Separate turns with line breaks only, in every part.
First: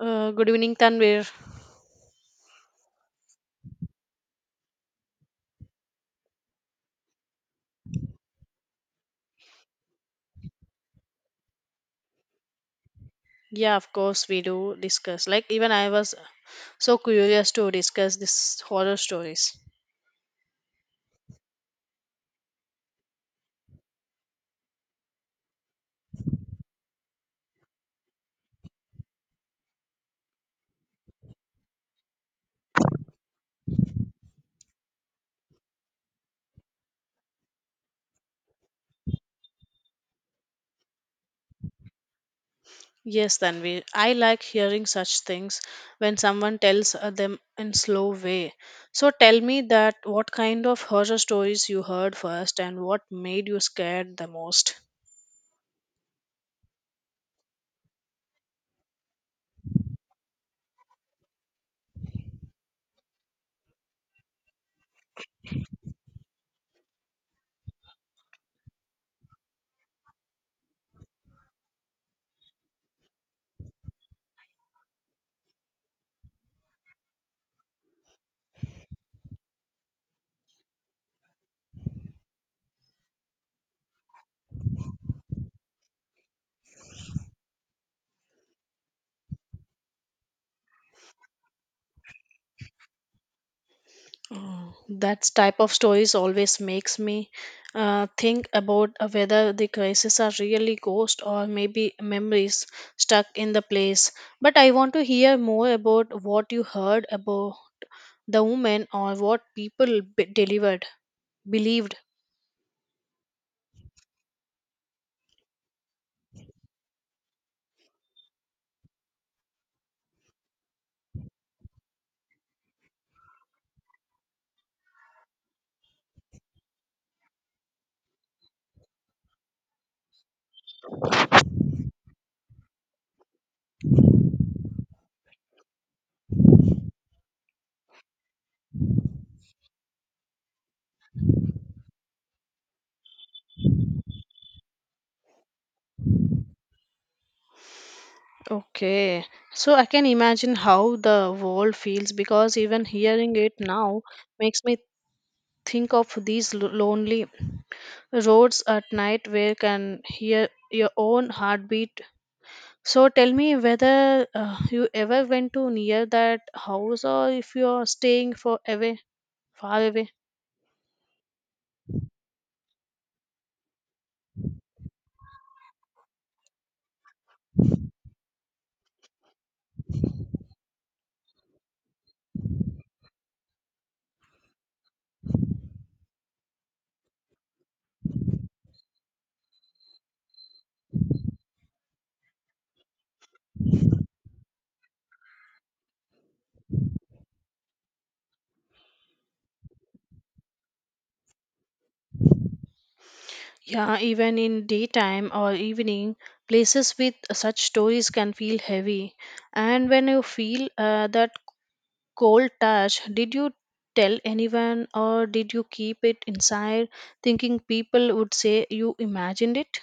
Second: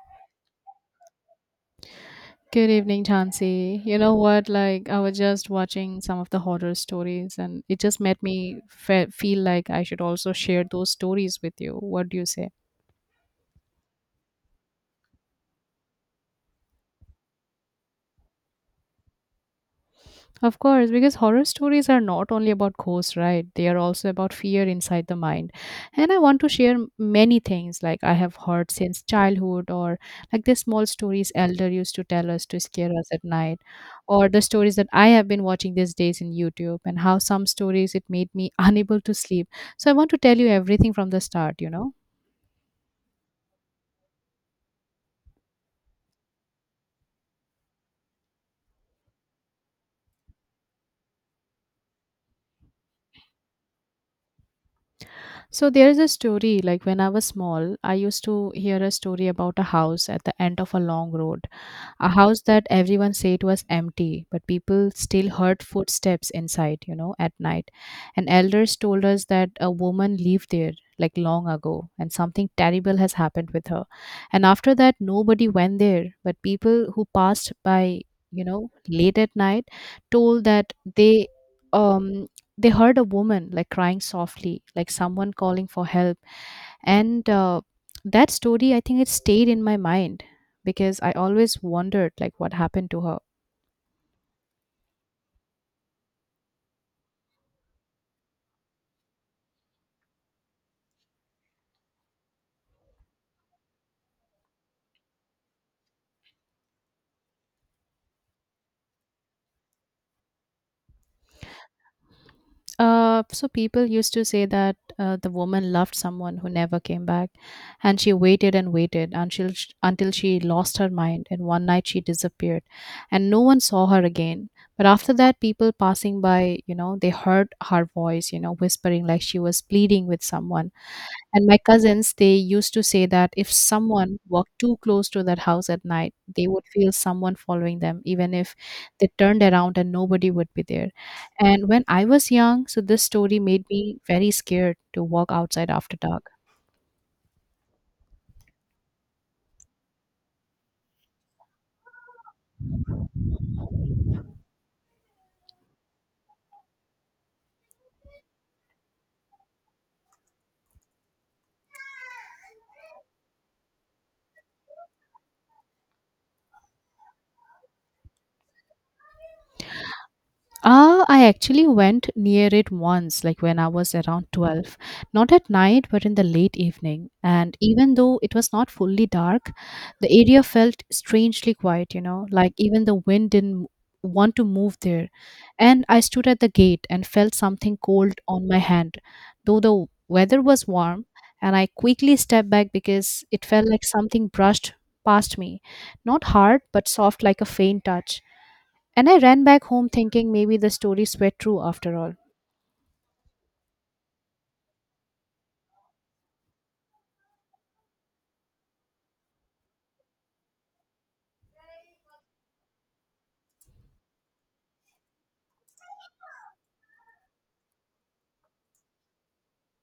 Good evening, Tanvir.
Good evening, Chansey. You know what? Like, I was just watching some of the horror stories, and it just made me feel like I should also share those stories with you. What do you say?
Yeah, of course we do discuss. Like even I was so curious to discuss this horror stories.
Of course, because horror stories are not only about ghosts, right? They are also about fear inside the mind. And I want to share many things like I have heard since childhood, or like the small stories elder used to tell us to scare us at night, or the stories that I have been watching these days in YouTube, and how some stories it made me unable to sleep. So I want to tell you everything from the start, you know?
Yes, Tanvir. I like hearing such things when someone tells them in slow way. So tell me that what kind of horror stories you heard first and what made you scared the most.
So there is a story like when I was small, I used to hear a story about a house at the end of a long road, a house that everyone said was empty, but people still heard footsteps inside, you know, at night. And elders told us that a woman lived there like long ago and something terrible has happened with her. And after that, nobody went there, but people who passed by, you know, late at night told that um they heard a woman like crying softly, like someone calling for help. And that story, I think it stayed in my mind because I always wondered like what happened to her.
Oh, that type of stories always makes me think about whether the crises are really ghosts or maybe memories stuck in the place. But I want to hear more about what you heard about the woman or what people delivered believed.
So people used to say that the woman loved someone who never came back, and she waited and waited until until she lost her mind, and one night she disappeared and no one saw her again. But after that, people passing by, you know, they heard her voice, you know, whispering like she was pleading with someone. And my cousins, they used to say that if someone walked too close to that house at night, they would feel someone following them, even if they turned around and nobody would be there. And when I was young, so this story made me very scared to walk outside after dark.
Okay, so I can imagine how the world feels because even hearing it now makes me think of these lonely roads at night where you can hear your own heartbeat. So tell me whether you ever went to near that house or if you are staying for away far away.
I actually went near it once, like when I was around 12, not at night, but in the late evening. And even though it was not fully dark, the area felt strangely quiet, you know, like even the wind didn't want to move there. And I stood at the gate and felt something cold on my hand, though the weather was warm. And I quickly stepped back because it felt like something brushed past me, not hard, but soft like a faint touch. And I ran back home thinking maybe the stories were true after all.
Yeah, even in daytime or evening, places with such stories can feel heavy. And when you feel that cold touch, did you tell anyone or did you keep it inside thinking people would say you imagined it?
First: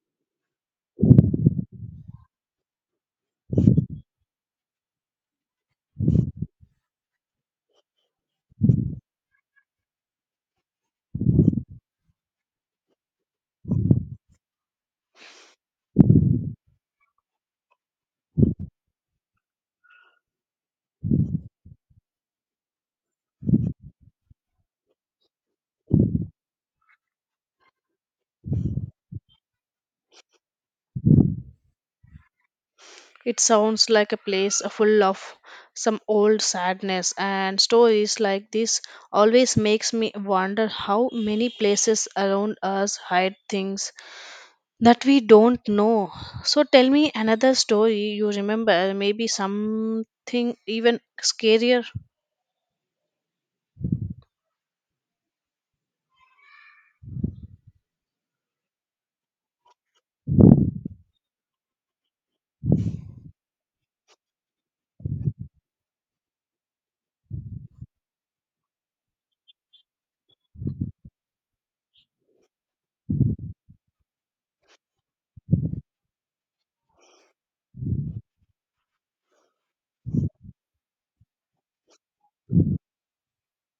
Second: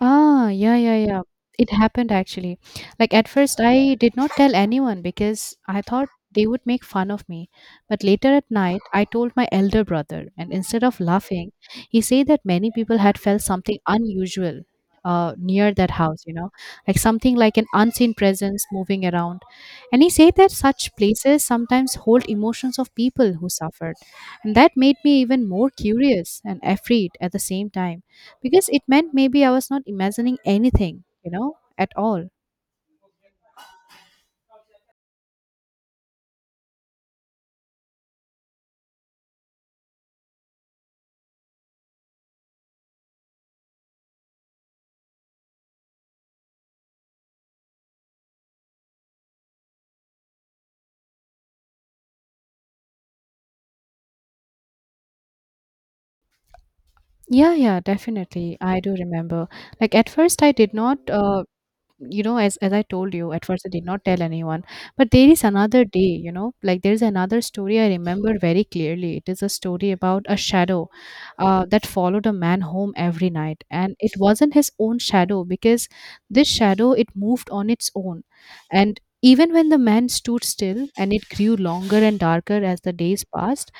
Ah, yeah, yeah, yeah. It happened actually. Like at first, I did not tell anyone because I thought they would make fun of me. But later at night, I told my elder brother, and instead of laughing, he said that many people had felt something unusual near that house, you know, like something like an unseen presence moving around. And he said that such places sometimes hold emotions of people who suffered. And that made me even more curious and afraid at the same time because it meant maybe I was not imagining anything, you know, at all.
It sounds like a place full of some old sadness, and stories like this always makes me wonder how many places around us hide things that we don't know. So tell me another story you remember, maybe something even scarier.
Yeah, yeah, definitely. I do remember. Like at first, I did not you know, as I told you, at first I did not tell anyone. But there is another day, you know, like there is another story I remember very clearly. It is a story about a shadow that followed a man home every night, and it wasn't his own shadow because this shadow, it moved on its own. And even when the man stood still, and it grew longer and darker as the days passed.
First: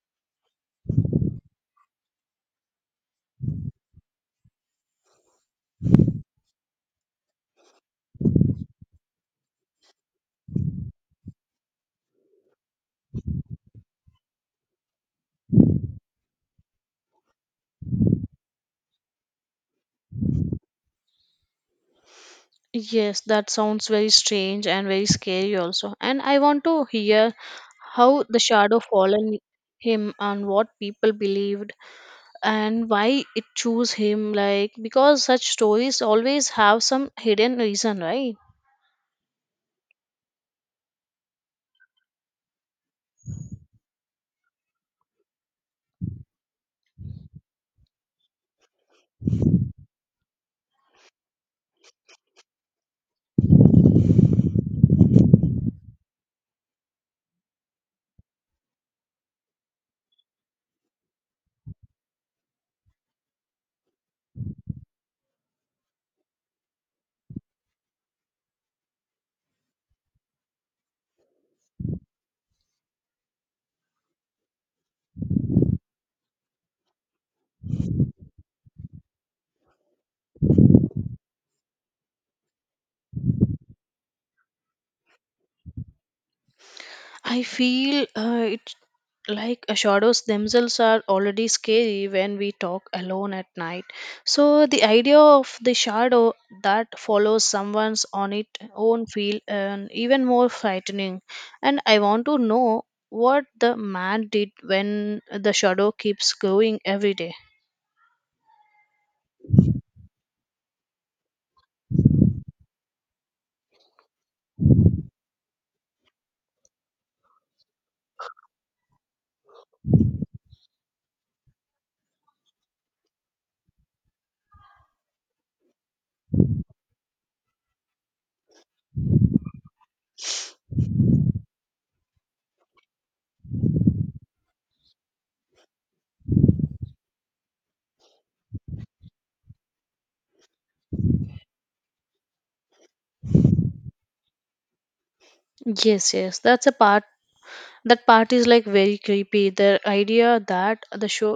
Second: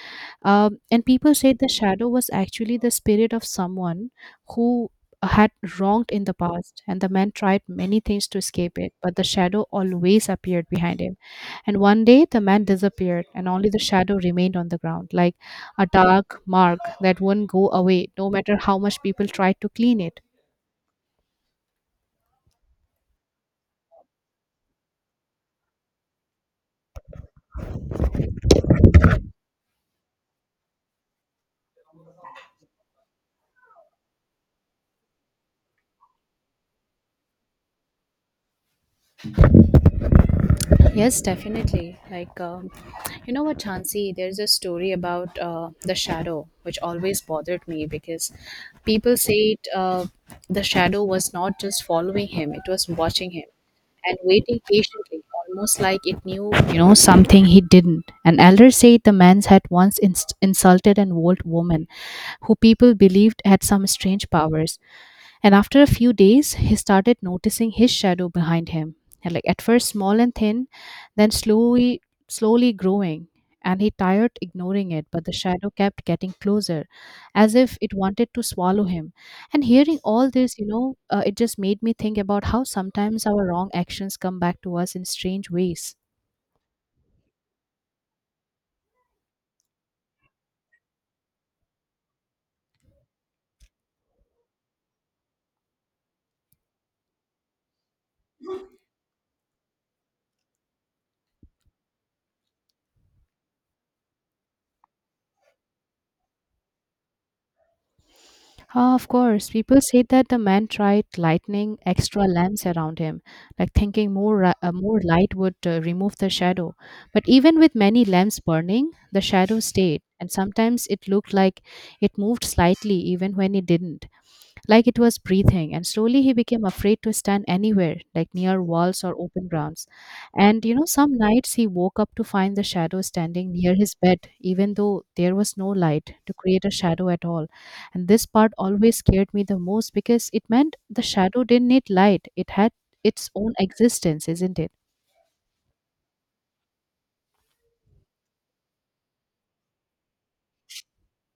And people said the shadow was actually the spirit of someone who had wronged in the past, and the man tried many things to escape it, but the shadow always appeared behind him. And one day the man disappeared, and only the shadow remained on the ground, like a dark mark that wouldn't go away, no matter how much people tried to clean it.
Yes, that sounds very strange and very scary also. And I want to hear how the shadow fallen him and what people believed and why it chose him, like because such stories always have some hidden reason, right?
Yes, definitely. Like, you know what, Chansi? There's a story about the shadow, which always bothered me because people said the shadow was not just following him, it was watching him and waiting patiently, almost like it knew, you know, something he didn't. An elder said the man had once inst insulted an old woman who people believed had some strange powers. And after a few days, he started noticing his shadow behind him, and like at first small and thin, then slowly, slowly growing. And he tired ignoring it, but the shadow kept getting closer, as if it wanted to swallow him. And hearing all this, you know, it just made me think about how sometimes our wrong actions come back to us in strange ways.
I feel it like shadows themselves are already scary when we talk alone at night, so the idea of the shadow that follows someone's on its own feel and even more frightening. And I want to know what the man did when the shadow keeps growing every day.
Ah, of course, people say that the man tried lighting extra lamps around him, like thinking more light would remove the shadow. But even with many lamps burning, the shadow stayed, and sometimes it looked like it moved slightly even when it didn't, like it was breathing. And slowly he became afraid to stand anywhere, like near walls or open grounds. And you know, some nights he woke up to find the shadow standing near his bed, even though there was no light to create a shadow at all. And this part always scared me the most because it meant the shadow didn't need light, it had its own existence, isn't it?
Yes, that's a part. That part is like very creepy. The idea that the show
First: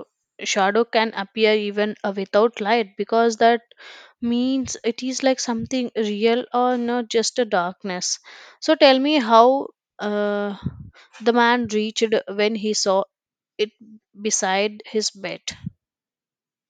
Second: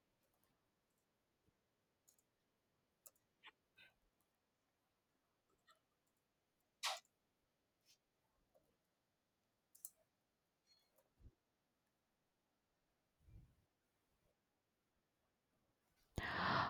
shadow can appear even without light, because that means it is like something real or not just a darkness. So tell me how uh, the man reached when he saw it beside his bed.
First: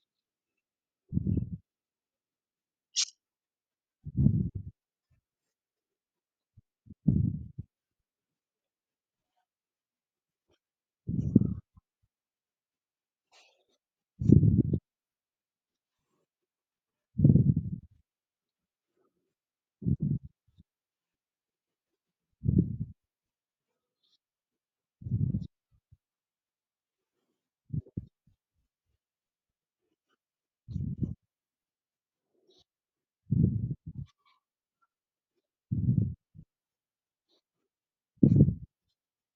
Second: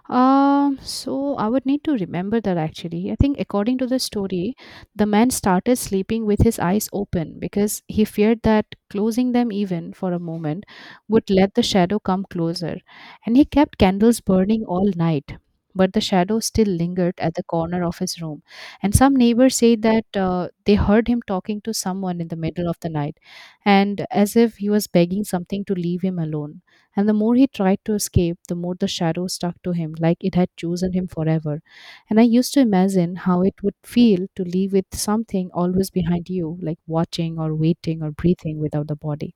So I would need to remember that actually. I think according to the story, the man started sleeping with his eyes open because he feared that closing them even for a moment would let the shadow come closer. And he kept candles burning all night. But the shadow still lingered at the corner of his room. And some neighbors say that they heard him talking to someone in the middle of the night, and as if he was begging something to leave him alone. And the more he tried to escape, the more the shadow stuck to him, like it had chosen him forever. And I used to imagine how it would feel to live with something always behind you, like watching or waiting or breathing without the body.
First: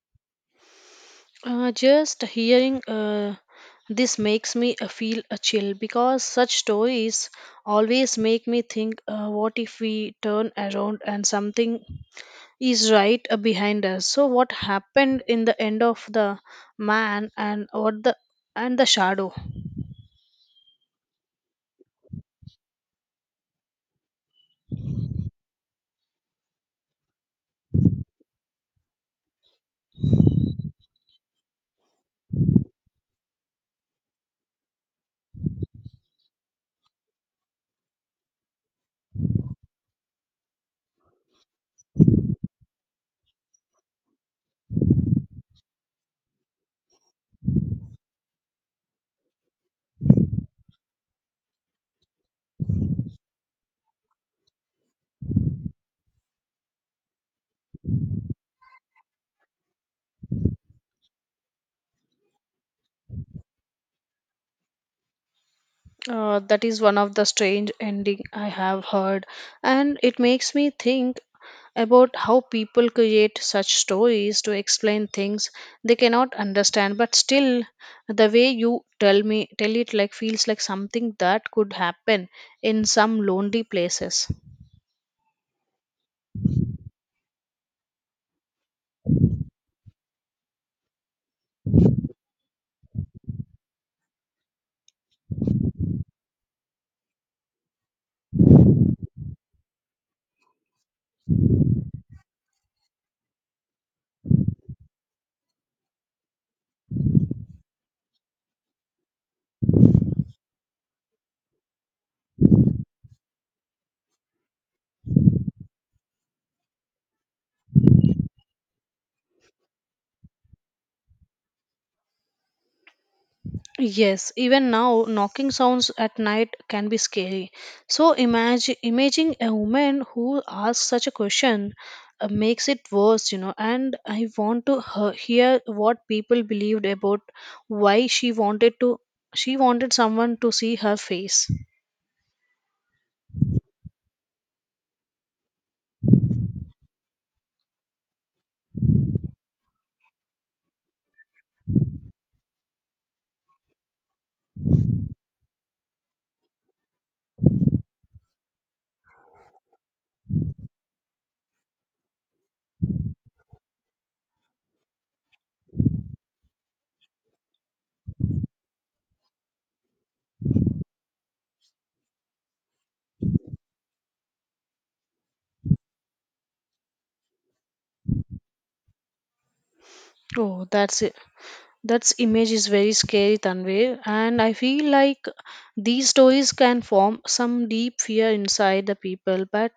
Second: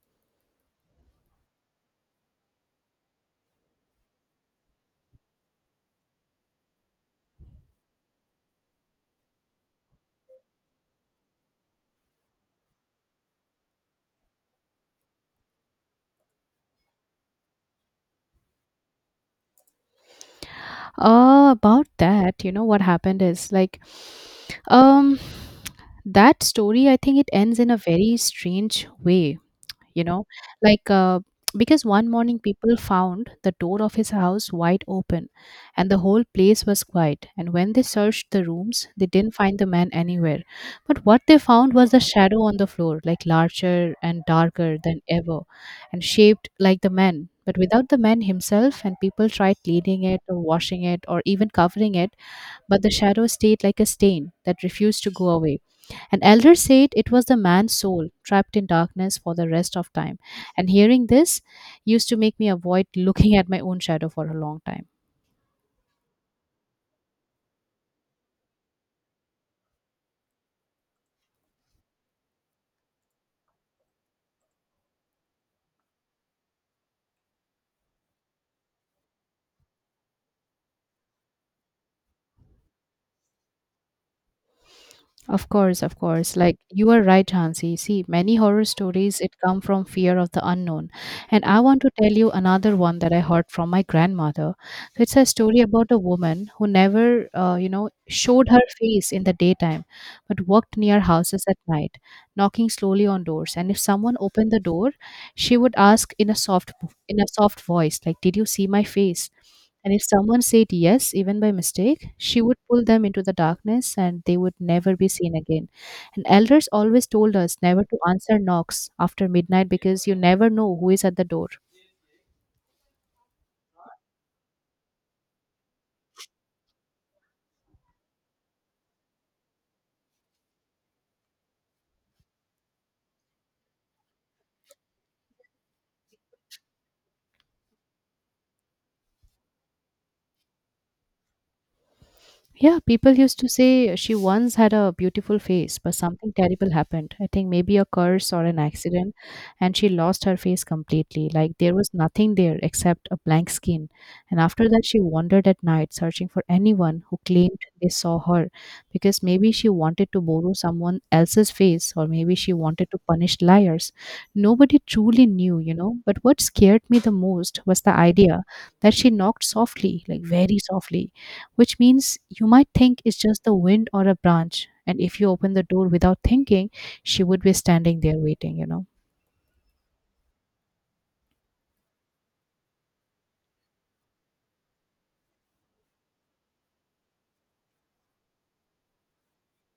Just hearing this makes me feel a chill, because such stories always make me think what if we turn around and something is right behind us. So what happened in the end of the man and what the shadow?
About that, you know what happened is like, um that story, I think it ends in a very strange way, you know, like, because one morning people found the door of his house wide open and the whole place was quiet. And when they searched the rooms, they didn't find the man anywhere, but what they found was the shadow on the floor, like larger and darker than ever, and shaped like the man but without the man himself. And people tried cleaning it or washing it or even covering it, but the shadow stayed like a stain that refused to go away. An elder said it was the man's soul trapped in darkness for the rest of time. And hearing this used to make me avoid looking at my own shadow for a long time.
That is one of the strange ending I have heard, and it makes me think about how people create such stories to explain things they cannot understand. But still, the way you tell it like feels like something that could happen in some lonely places.
Of course, of course. Like you are right, Hansi. See, many horror stories it come from fear of the unknown. And I want to tell you another one that I heard from my grandmother. So it's a story about a woman who never, you know, showed her face in the daytime, but walked near houses at night, knocking slowly on doors. And if someone opened the door, she would ask in a soft voice, like, "Did you see my face?" And if someone said yes, even by mistake, she would pull them into the darkness and they would never be seen again. And elders always told us never to answer knocks after midnight because you never know who is at the door.
Yes, even now, knocking sounds at night can be scary. So imagine imaging a woman who asks such a question makes it worse, you know. And I want to hear what people believed about why she wanted to she wanted someone to see her face.
Yeah, people used to say she once had a beautiful face, but something terrible happened. I think maybe a curse or an accident, and she lost her face completely. Like there was nothing there except a blank skin. And after that, she wandered at night searching for anyone who claimed they saw her because maybe she wanted to borrow someone else's face, or maybe she wanted to punish liars. Nobody truly knew, you know. But what scared me the most was the idea that she knocked softly, like very softly, which means you might think it's just the wind or a branch. And if you open the door without thinking, she would be standing there waiting, you know.
Oh, that's, that image is very scary, Tanvir, and I feel like these stories can form some deep fear inside the people, but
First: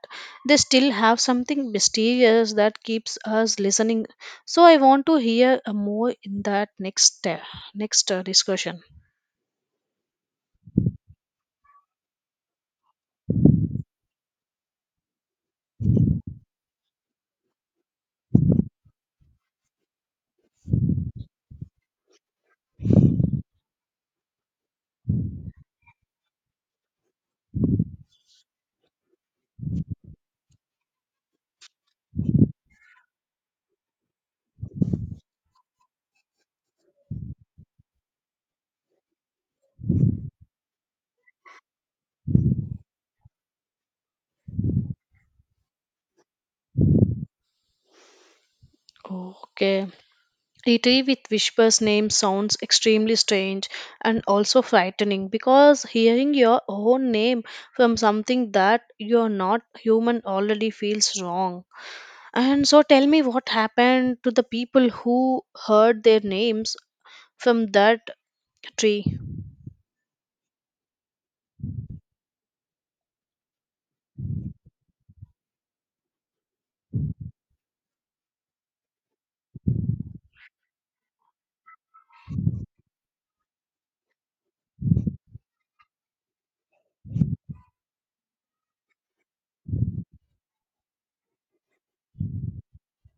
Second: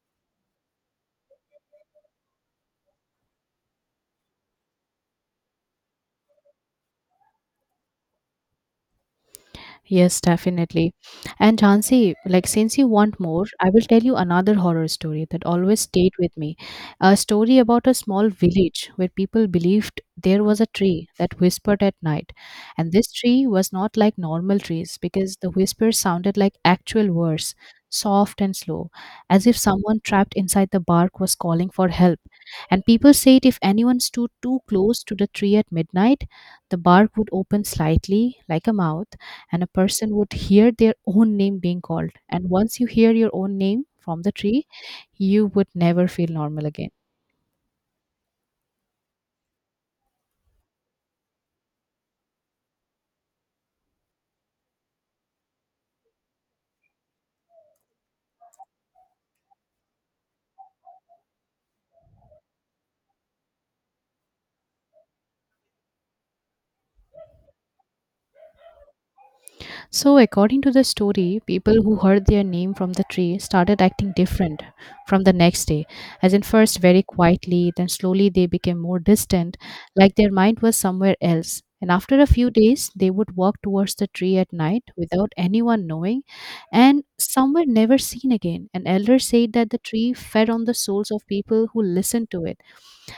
they still have something mysterious that keeps us listening. So I want to hear more in that next discussion.
Yes, definitely. And Jansi, like since you want more, I will tell you another horror story that always stayed with me. A story about a small village where people believed there was a tree that whispered at night. And this tree was not like normal trees because the whispers sounded like actual words, soft and slow, as if someone trapped inside the bark was calling for help. And people said if anyone stood too close to the tree at midnight, the bark would open slightly, like a mouth, and a person would hear their own name being called. And once you hear your own name from the tree, you would never feel normal again.
Okay. A tree with whisper's name sounds extremely strange and also frightening, because hearing your own name from something that you're not human already feels wrong. And so tell me what happened to the people who heard their names from that tree.
So, according to the story, people who heard their name from the tree started acting different from the next day. As in, first very quietly, then slowly they became more distant, like their mind was somewhere else. And after a few days, they would walk towards the tree at night without anyone knowing, and some were never seen again. An elder said that the tree fed on the souls of people who listened to it,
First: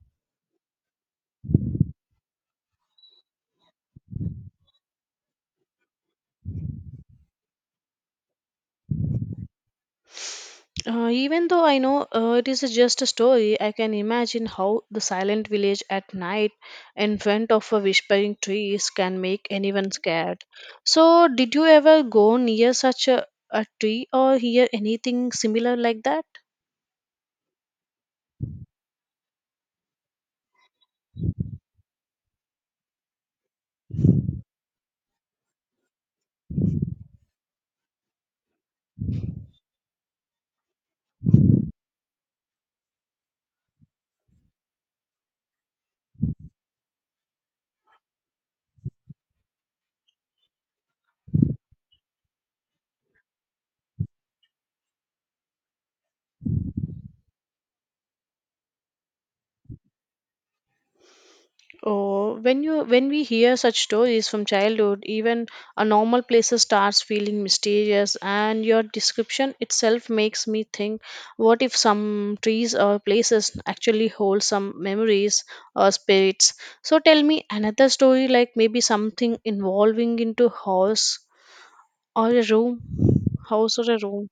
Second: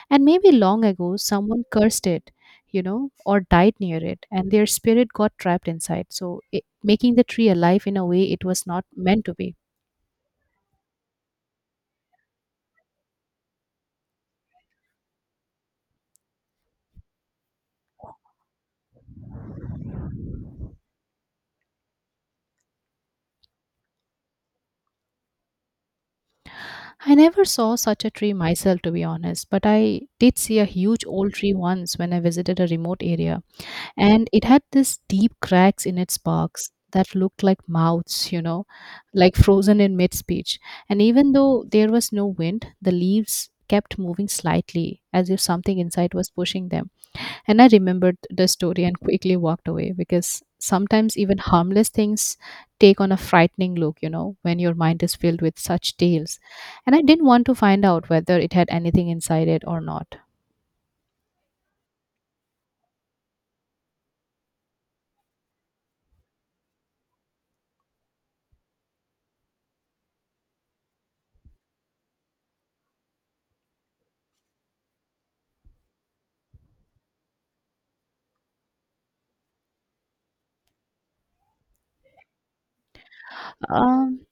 and maybe long ago, someone cursed it, you know, or died near it, and their spirit got trapped inside. So, it, making the tree alive in a way it was not meant to be.
Even though I know it is just a story, I can imagine how the silent village at night in front of a whispering trees can make anyone scared. So, did you ever go near such a tree or hear anything similar like that?
I never saw such a tree myself, to be honest, but I did see a huge old tree once when I visited a remote area, and it had this deep cracks in its barks that looked like mouths, you know, like frozen in mid speech. And even though there was no wind, the leaves kept moving slightly as if something inside was pushing them. And I remembered the story and quickly walked away because sometimes even harmless things take on a frightening look, you know, when your mind is filled with such tales. And I didn't want to find out whether it had anything inside it or not.
Oh, when you when we hear such stories from childhood, even a normal places starts feeling mysterious, and your description itself makes me think: what if some trees or places actually hold some memories or spirits? So tell me another story, like maybe something involving into house or a room, house or a
Um,
room.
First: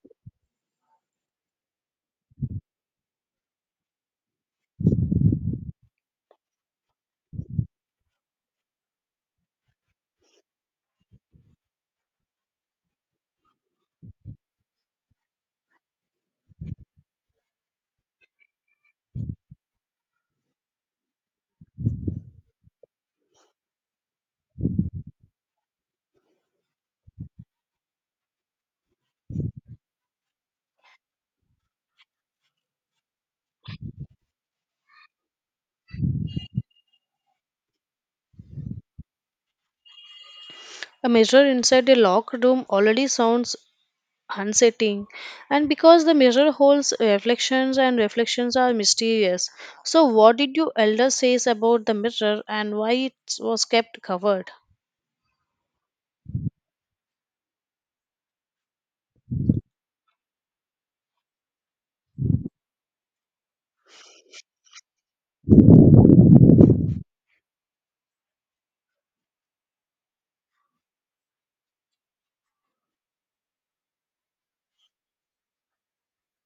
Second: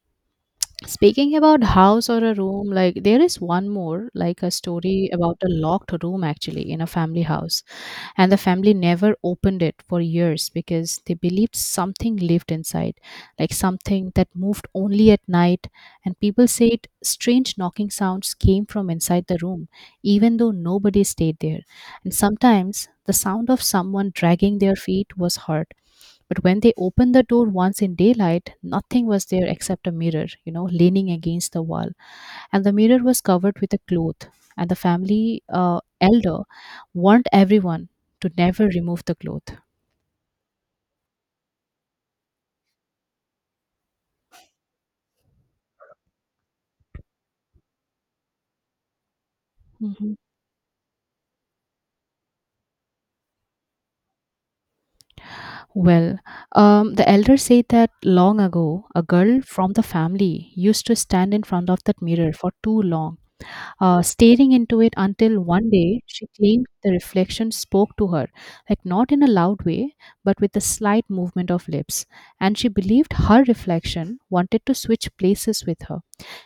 Speaking about house or a room, like there is one more, like a story about a locked room actually in a family house, and the family never opened it for years because they believed something lived inside, like something that moved only at night. And people said strange knocking sounds came from inside the room even though nobody stayed there, and sometimes the sound of someone dragging their feet was heard. But when they opened the door once in daylight, nothing was there except a mirror, you know, leaning against the wall, and the mirror was covered with a cloth, and the family elder warned everyone to never remove the cloth.
A mirror inside a locked room already sounds unsettling, and because the mirror holds reflections and reflections are mysterious, so
Mhm.
what did your elder says about the mirror and why it was kept covered?
Well, the elder said that long ago, a girl from the family used to stand in front of that mirror for too long, staring into it until one day she claimed the reflection spoke to her, like not in a loud way, but with a slight movement of lips. And she believed her reflection wanted to switch places with her.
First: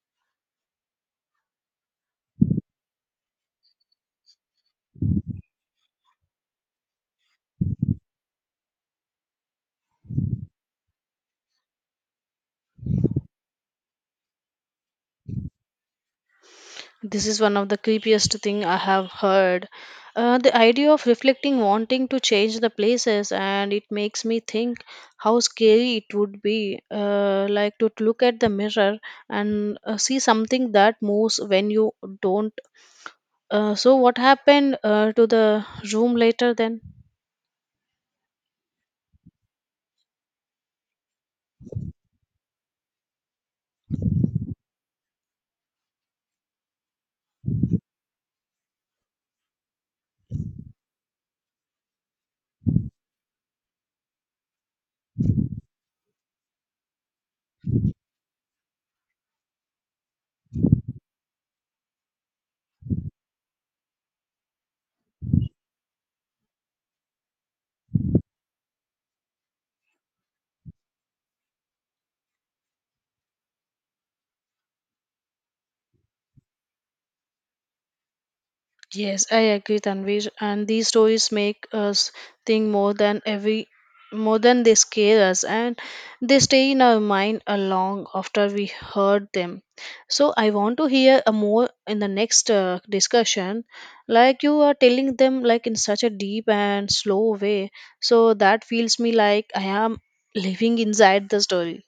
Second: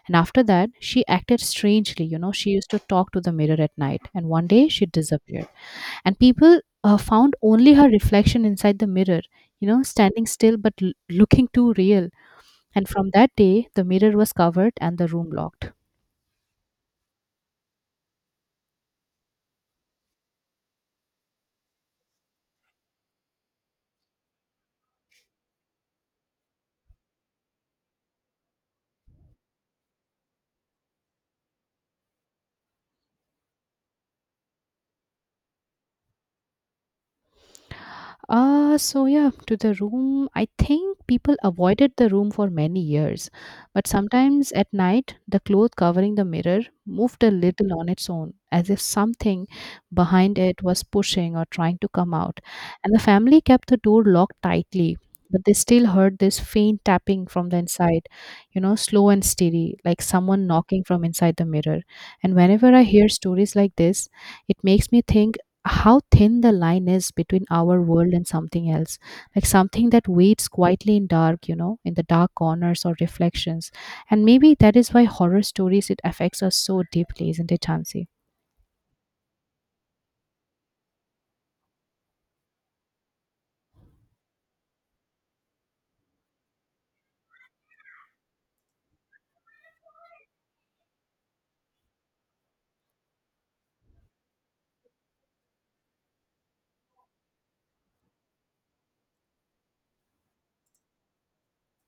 And after that, she acted strangely. You know, she used to talk to the mirror at night, and one day she disappeared. And people found only her reflection inside the mirror, you know, standing still but looking too real. And from that day, the mirror was covered and the room locked.
This is one of the creepiest thing I have heard. The idea of reflecting wanting to change the places, and it makes me think how scary it would be like to look at the mirror and see something that moves when you don't. So what happened to the room later then?
So yeah, to the room. I think people avoided the room for many years, but sometimes at night, the cloth covering the mirror moved a little on its own, as if something behind it was pushing or trying to come out. And the family kept the door locked tightly, but they still heard this faint tapping from the inside, you know, slow and steady, like someone knocking from inside the mirror. And whenever I hear stories like this, it makes me think how thin the line is between our world and something else, like something that waits quietly in dark, you know, in the dark corners or reflections. And maybe that is why horror stories, it affects us so deeply, isn't it, Chansey?
Yes, I agree, Tanvir. And these stories make us think more than they scare us, and they stay in our mind a long after we heard them. So I want to hear a more in the next discussion, like you are telling them like in such a deep and slow way, so that feels me like I am living inside the story.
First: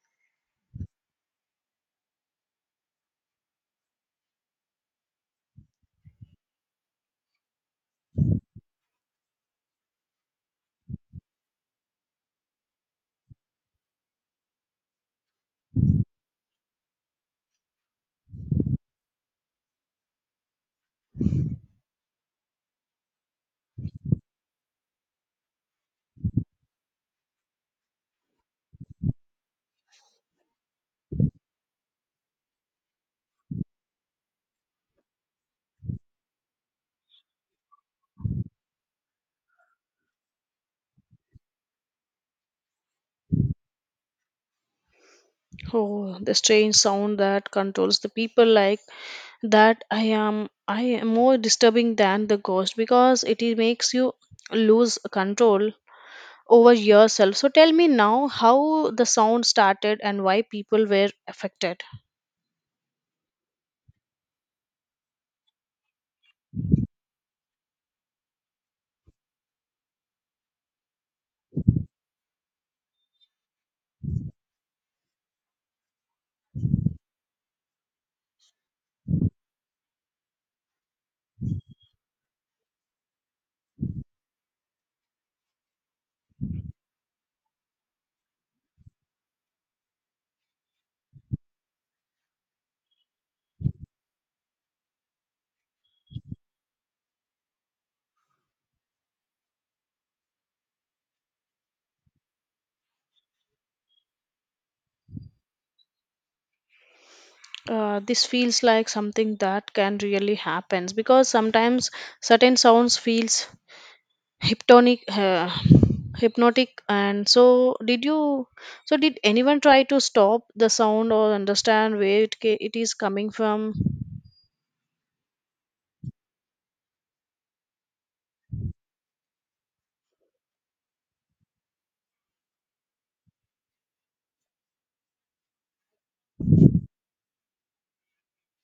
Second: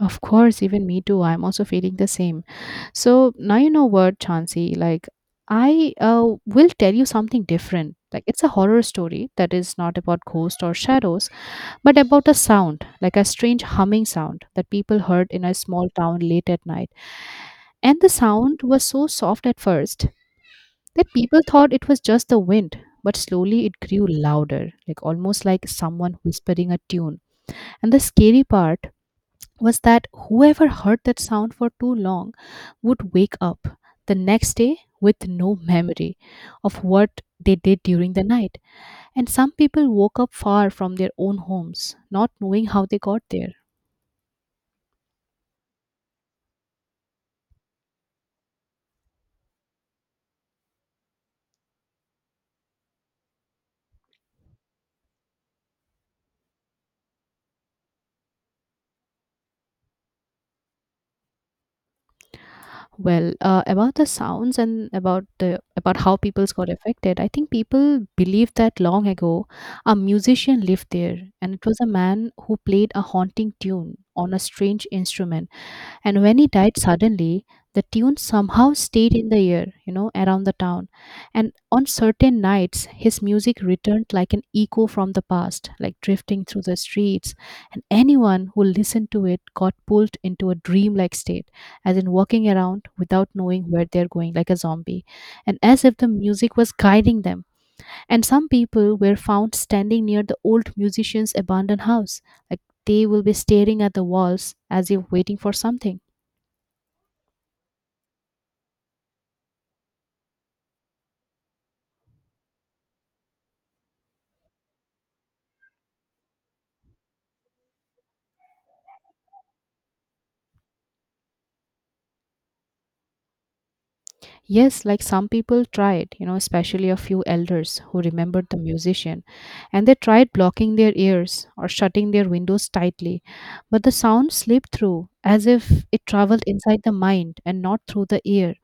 Of course, even me too, I'm also feeling the same. So now you know what, Chansey, like I will tell you something different, like it's a horror story that is not about ghosts or shadows, but about a sound, like a strange humming sound that people heard in a small town late at night. And the sound was so soft at first that people thought it was just the wind, but slowly it grew louder, like almost like someone whispering a tune. And the scary part was that whoever heard that sound for too long would wake up the next day with no memory of what they did during the night. And some people woke up far from their own homes, not knowing how they got there.
Oh, the strange sound that controls the people, like that, I am more disturbing than the ghost, because it makes you lose control over yourself. So tell me now how the sound started and why people were affected.
Well, about the sounds and about the about how peoples got affected, I think people believed that long ago a musician lived there, and it was a man who played a haunting tune on a strange instrument. And when he died suddenly, the tune somehow stayed in the air, you know, around the town. And on certain nights, his music returned like an echo from the past, like drifting through the streets. And anyone who listened to it got pulled into a dreamlike state, as in walking around without knowing where they're going, like a zombie, and as if the music was guiding them. And some people were found standing near the old musician's abandoned house, like they will be staring at the walls as if waiting for something.
This feels like something that can really happens, because sometimes certain sounds feels hypnotic uh, hypnotic. And so did anyone try to stop the sound or understand where it is coming from?
Yes, like some people tried, you know, especially a few elders who remembered the musician, and they tried blocking their ears or shutting their windows tightly, but the sound slipped through as if it traveled inside the mind and not through the ear.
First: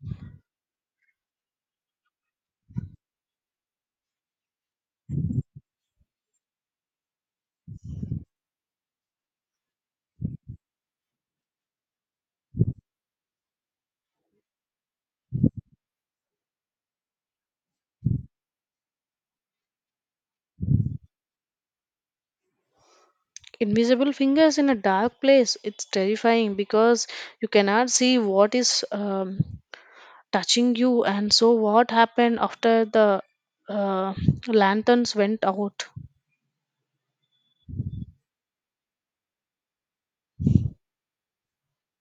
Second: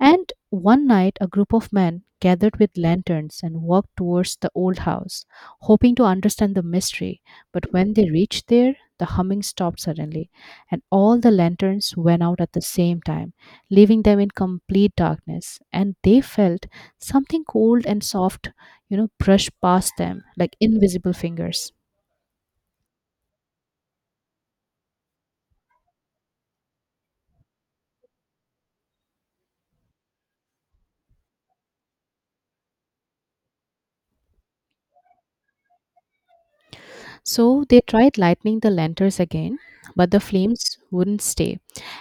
And one night, a group of men gathered with lanterns and walked towards the old house, hoping to understand the mystery. But when they reached there, the humming stopped suddenly, and all the lanterns went out at the same time, leaving them in complete darkness. And they felt something cold and soft, you know, brush past them like invisible fingers.
Invisible fingers in a dark place, it's terrifying because you cannot see what is touching you. And so what happened after the uh, lanterns went out.
So they tried lighting the lanterns again, but the flames wouldn't stay.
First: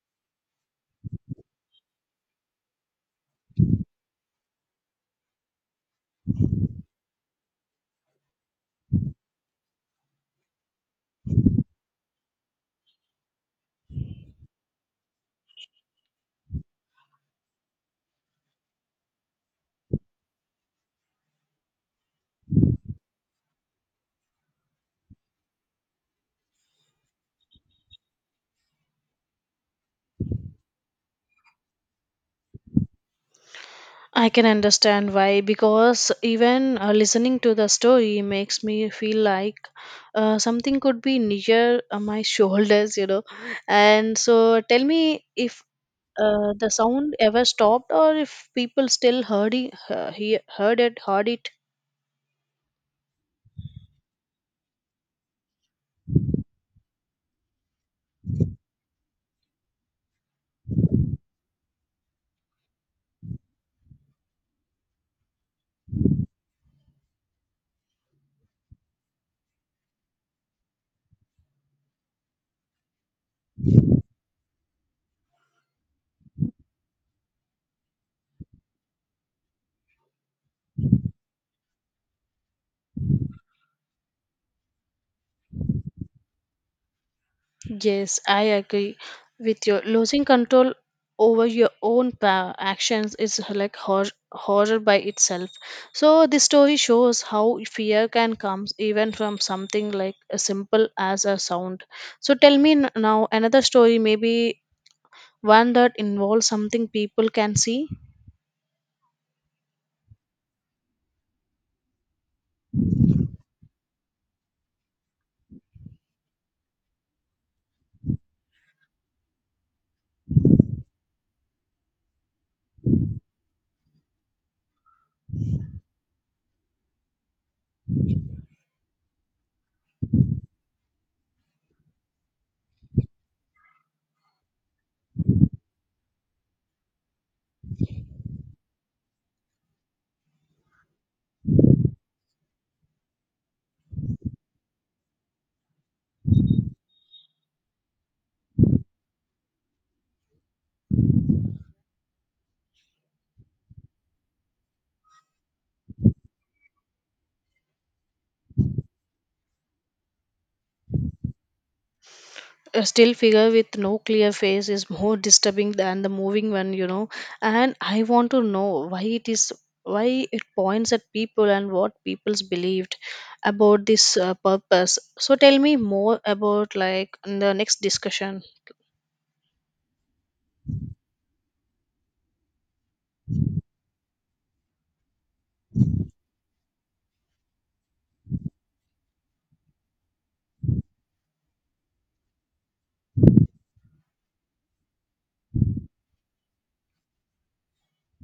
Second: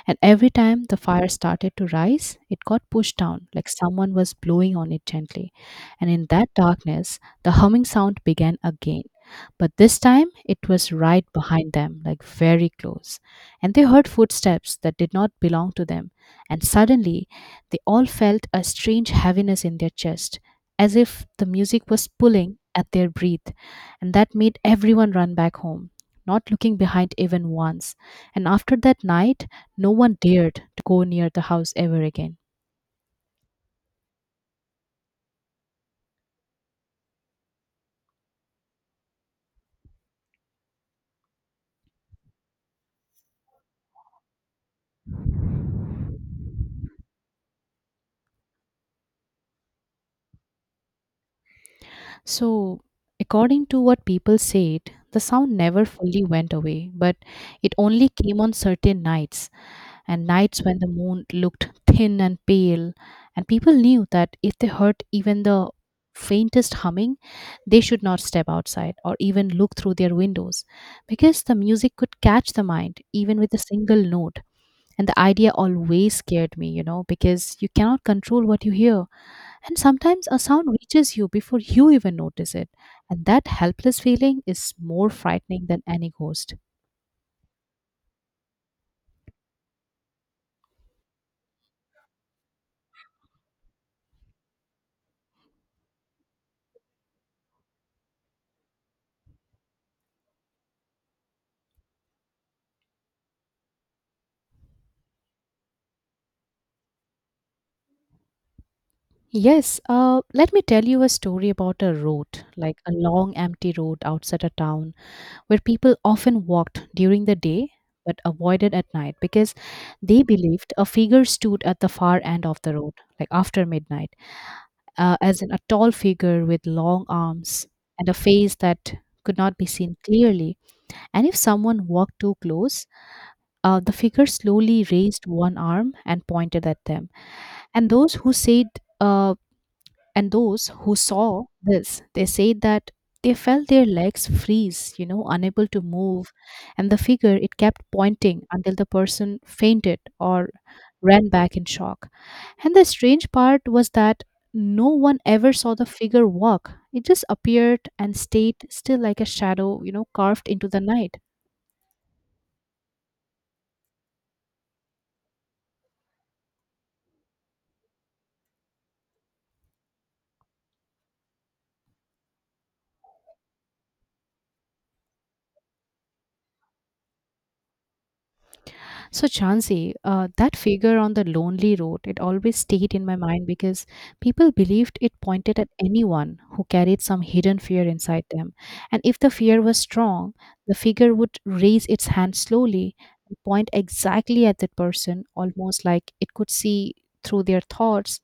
And every time the fire started to rise, it got pushed down like someone was blowing on it gently. And in that darkness, the humming sound began again. But this time it was right behind them, like very close. And they heard footsteps that did not belong to them. And suddenly they all felt a strange heaviness in their chest, as if the music was pulling at their breath, and that made everyone run back home, not looking behind even once. And after that night, no one dared to go near the house ever again.
I can understand why, because even listening to the story makes me feel like something could be near my shoulders, you know. And so, tell me if the sound ever stopped or if people still heard it, heard it.
So, according to what people said, the sound never fully went away, but it only came on certain nights, and nights when the moon looked thin and pale. And people knew that if they heard even the faintest humming, they should not step outside or even look through their windows, because the music could catch the mind even with a single note. And the idea always scared me, you know, because you cannot control what you hear. And sometimes a sound reaches you before you even notice it. And that helpless feeling is more frightening than any ghost.
Yes, I agree with you. Losing control over your own actions is like horror by itself. So this story shows how fear can come even from something like as simple as a sound. So tell me now another story, maybe one that involves something people can see.
Yes, let me tell you a story about a road, like a long empty road outside a town where people often walked during the day but avoided at night because they believed a figure stood at the far end of the road, like after midnight, as in a tall figure with long arms and a face that could not be seen clearly. And if someone walked too close, the figure slowly raised one arm and pointed at them. And those who said, uh, and those who saw this, they say that they felt their legs freeze, you know, unable to move. And the figure, it kept pointing until the person fainted or ran back in shock. And the strange part was that no one ever saw the figure walk. It just appeared and stayed still like a shadow, you know, carved into the night.
A still figure with no clear face is more disturbing than the moving one, you know. And I want to know why it is why it points at people and what people's believed about this purpose. So tell me more about like in the next discussion.
So, Chansey, that figure on the lonely road, it always stayed in my mind because people believed it pointed at anyone who carried some hidden fear inside them. And if the fear was strong, the figure would raise its hand slowly and point exactly at that person, almost like it could see through their thoughts.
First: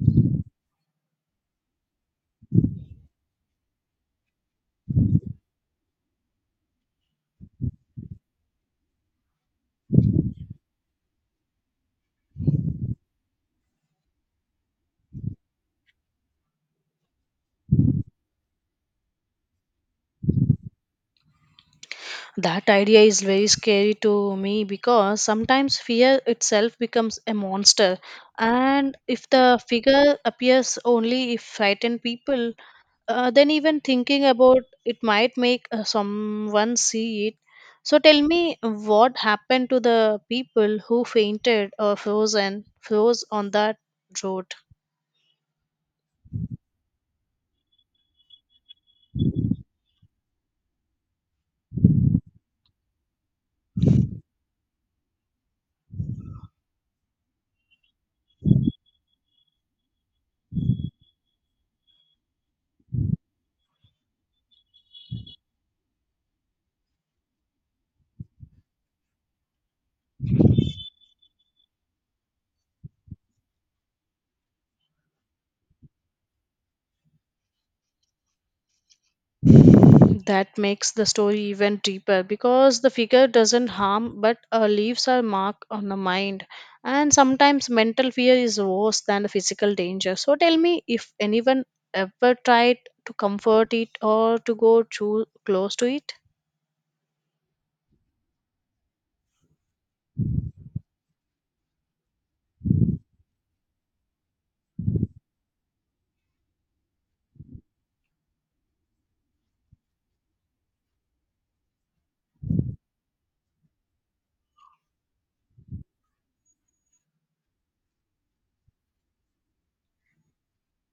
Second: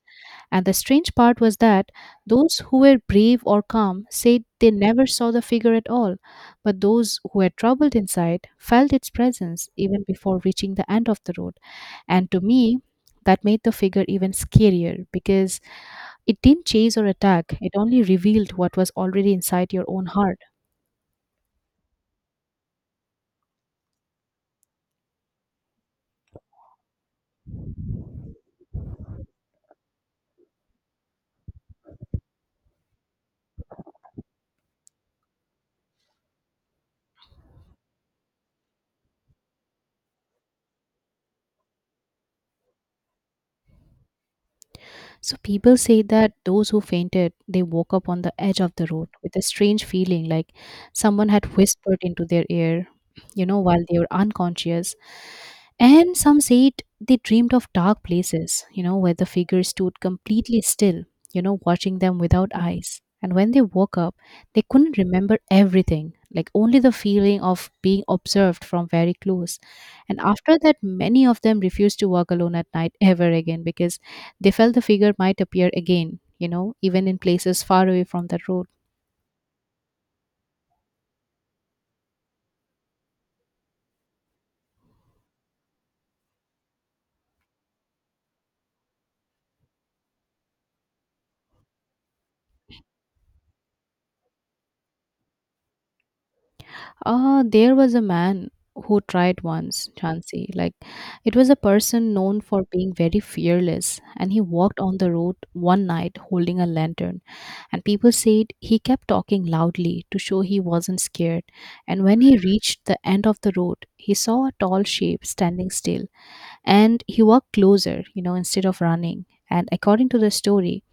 And the strange part was that those who were brave or calm said they never saw the figure at all, but those who were troubled inside felt its presence even before reaching the end of the road. And to me, that made the figure even scarier because it didn't chase or attack, it only revealed what was already inside your own heart.
That idea is very scary to me, because sometimes fear itself becomes a monster. And if the figure appears only if frightened people, then even thinking about it might make someone see it. So tell me what happened to the people who fainted or frozen froze on that road.
So people say that those who fainted, they woke up on the edge of the road with a strange feeling like someone had whispered into their ear, while they were unconscious. And some say it, they dreamed of dark places, where the figure stood completely still, watching them without eyes. And when they woke up, they couldn't remember everything, like only the feeling of being observed from very close. And after that, many of them refused to walk alone at night ever again because they felt the figure might appear again, even in places far away from the road.
That makes the story even deeper because the figure doesn't harm but leaves a mark on the mind. And sometimes mental fear is worse than the physical danger. So tell me if anyone ever tried to comfort it or to go too close to it.
Ah, there was a man who tried once, Chauncey. Like, it was a person known for being very fearless, and he walked on the road one night holding a lantern. And people said he kept talking loudly to show he wasn't scared. And when he reached the end of the road, he saw a tall shape standing still, and he walked closer, instead of running. And according to the story,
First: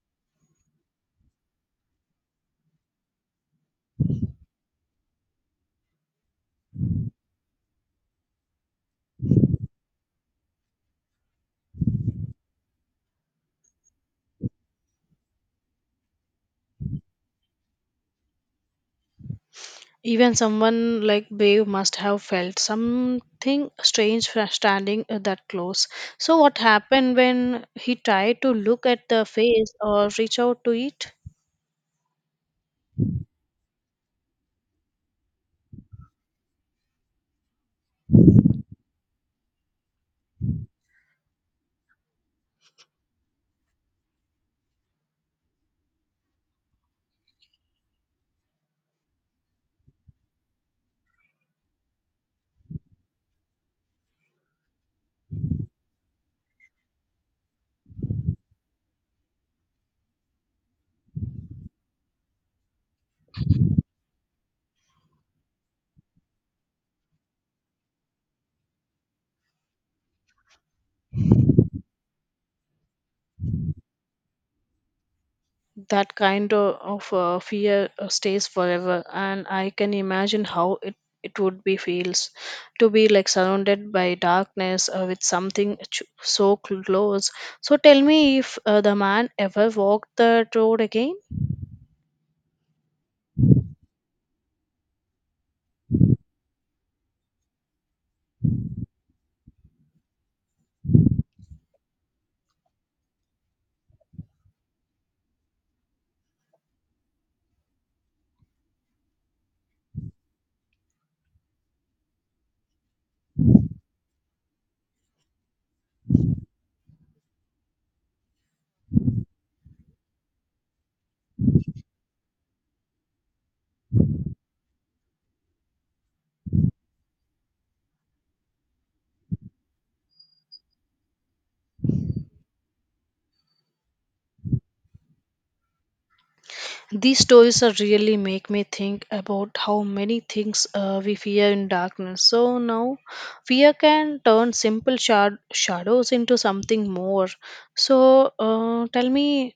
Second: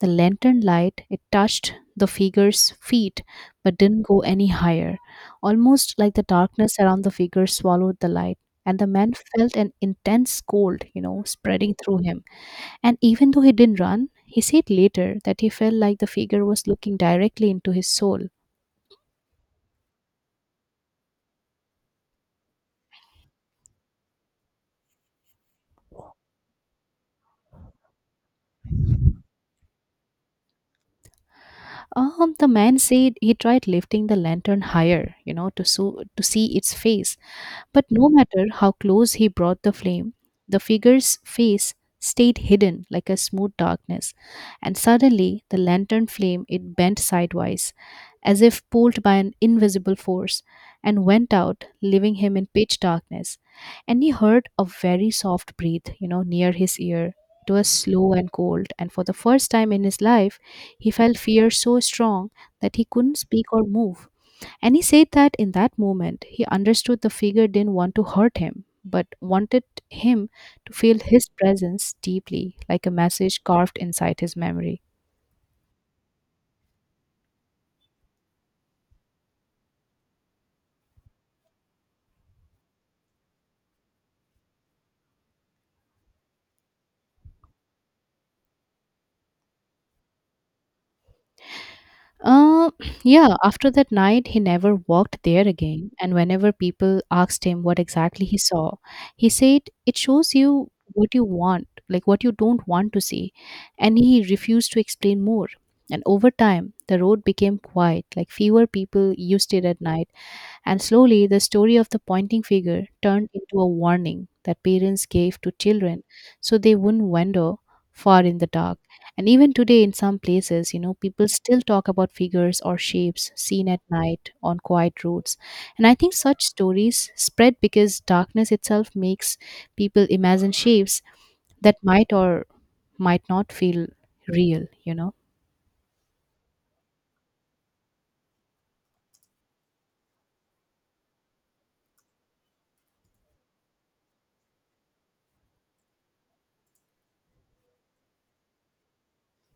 the lantern light, it touched the figure's feet but didn't go any higher. Almost like the darkness around the figure swallowed the light, and the man felt an intense cold, spreading through him. And even though he didn't run, he said later that he felt like the figure was looking directly into his soul.
Even someone like Brave must have felt something strange standing that close. So, what happened when he tried to look at the face or reach out to it?
The man said he tried lifting the lantern higher, to see its face. But no matter how close he brought the flame, the figure's face stayed hidden like a smooth darkness. And suddenly, the lantern flame it bent sidewise, as if pulled by an invisible force, and went out, leaving him in pitch darkness. And he heard a very soft breath, near his ear. It was slow and cold, and for the first time in his life, he felt fear so strong that he couldn't speak or move. And he said that in that moment, he understood the figure didn't want to hurt him, but wanted him to feel his presence deeply, like a message carved inside his memory.
That kind of fear stays forever, and I can imagine how it would be feels to be like surrounded by darkness with something so close. So, tell me if the man ever walked the road again.
Uh, yeah, after that night, he never walked there again. And whenever people asked him what exactly he saw, he said, "It shows you what you want, like what you don't want to see." And he refused to explain more. And over time, the road became quiet, like fewer people used it at night, and slowly, the story of the pointing figure turned into a warning that parents gave to children so they wouldn't wander far in the dark. And even today, in some places, people still talk about figures or shapes seen at night on quiet roads. And I think such stories spread because darkness itself makes people imagine shapes that might or might not feel real.
These stories are really make me think about how many things we fear in darkness. So now, fear can turn simple shadows into something more. So tell me,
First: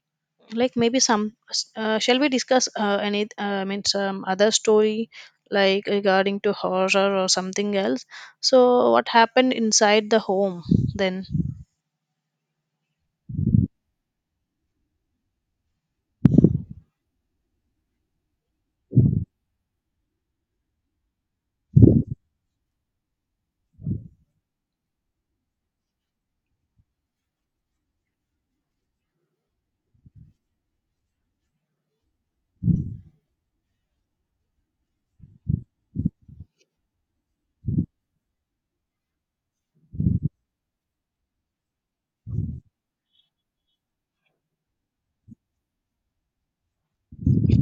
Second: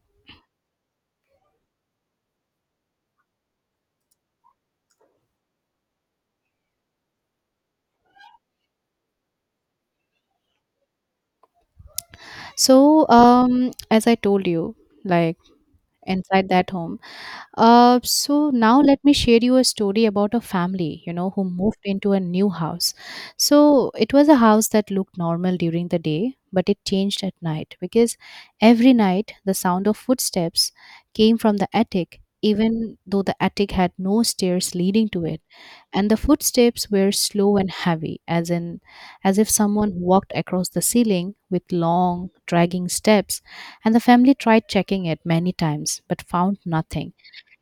like maybe shall we discuss any? Some other story like regarding to horror or something else. So what happened inside the home then?
So, as I told you, like inside that home. So now let me share you a story about a family, who moved into a new house. So it was a house that looked normal during the day, but it changed at night because every night the sound of footsteps came from the attic, even though the attic had no stairs leading to it. And the footsteps were slow and heavy, as if someone walked across the ceiling with long, dragging steps, and the family tried checking it many times but found nothing.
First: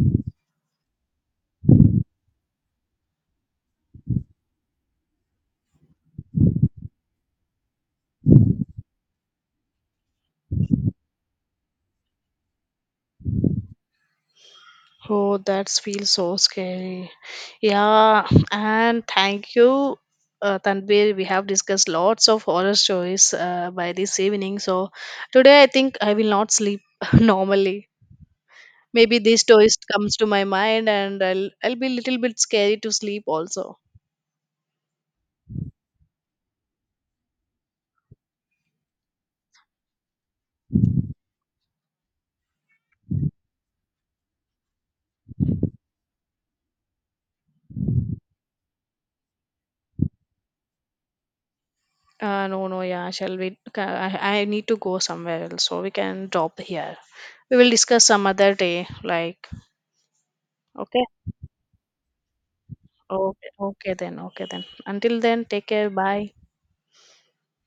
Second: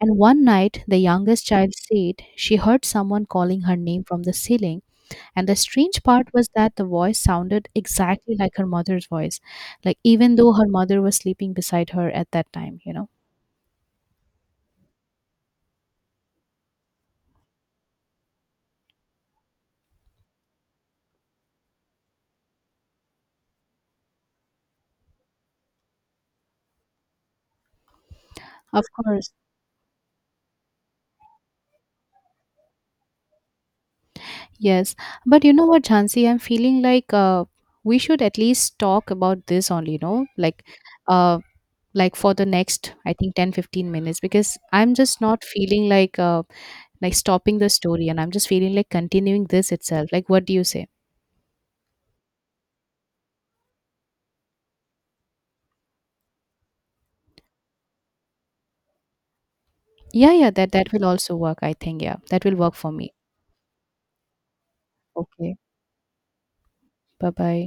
And one night, the youngest child said she heard someone calling her name from the ceiling. And the strange part was that the voice sounded exactly like her mother's voice, like even though her mother was sleeping beside her at that time.
Oh, that feels so scary. Yeah, and thank you, Tanvir. We have discussed lots of horror stories by this evening. So today, I think I will not sleep normally.
Of
Maybe
course.
this story comes to my mind, and I'll be a little bit scary to sleep also.
Yes. But you know what, Jansi, I'm feeling like we should at least talk about this only, uh, like for the next I think 10-15 minutes, because I'm just not feeling like like stopping the story, and I'm just feeling like continuing this itself. Like, what do you say?
No, no, yeah. I need to go somewhere else, so we can drop here. We will discuss some other day. Like,
Yeah, yeah, that
okay,
will also work, I think. Yeah, that will work for me.
okay then. Until then,
Okay.
take care. Bye.
Bye bye.